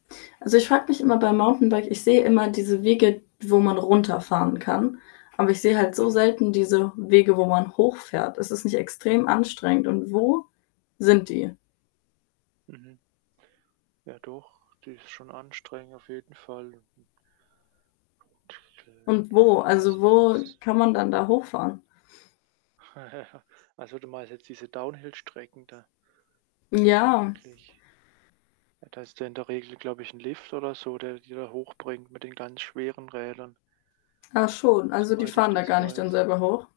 Also, ich frage mich immer beim Mountainbike ich sehe immer diese Wege, wo man runterfahren kann, aber ich sehe halt so Mhm. selten diese Wege, wo man hochfährt. Ist es nicht extrem anstrengend und wo sind die? Mhm. Ja, doch, die ist schon anstrengend auf jeden Fall. Hm. Und Äh, wo? ja, Also, wo meistens kann man dann da hochfahren? Ja, also, du meinst jetzt diese Downhill-Strecken da Ja. vermutlich. Ja, da hast du in der Regel, glaube ich, 'n Lift oder so, der die da hochbringt mit den ganz schweren Rädern Ah, schon, also, die soweit ich fahren da das gar nicht dann weiß. selber hoch?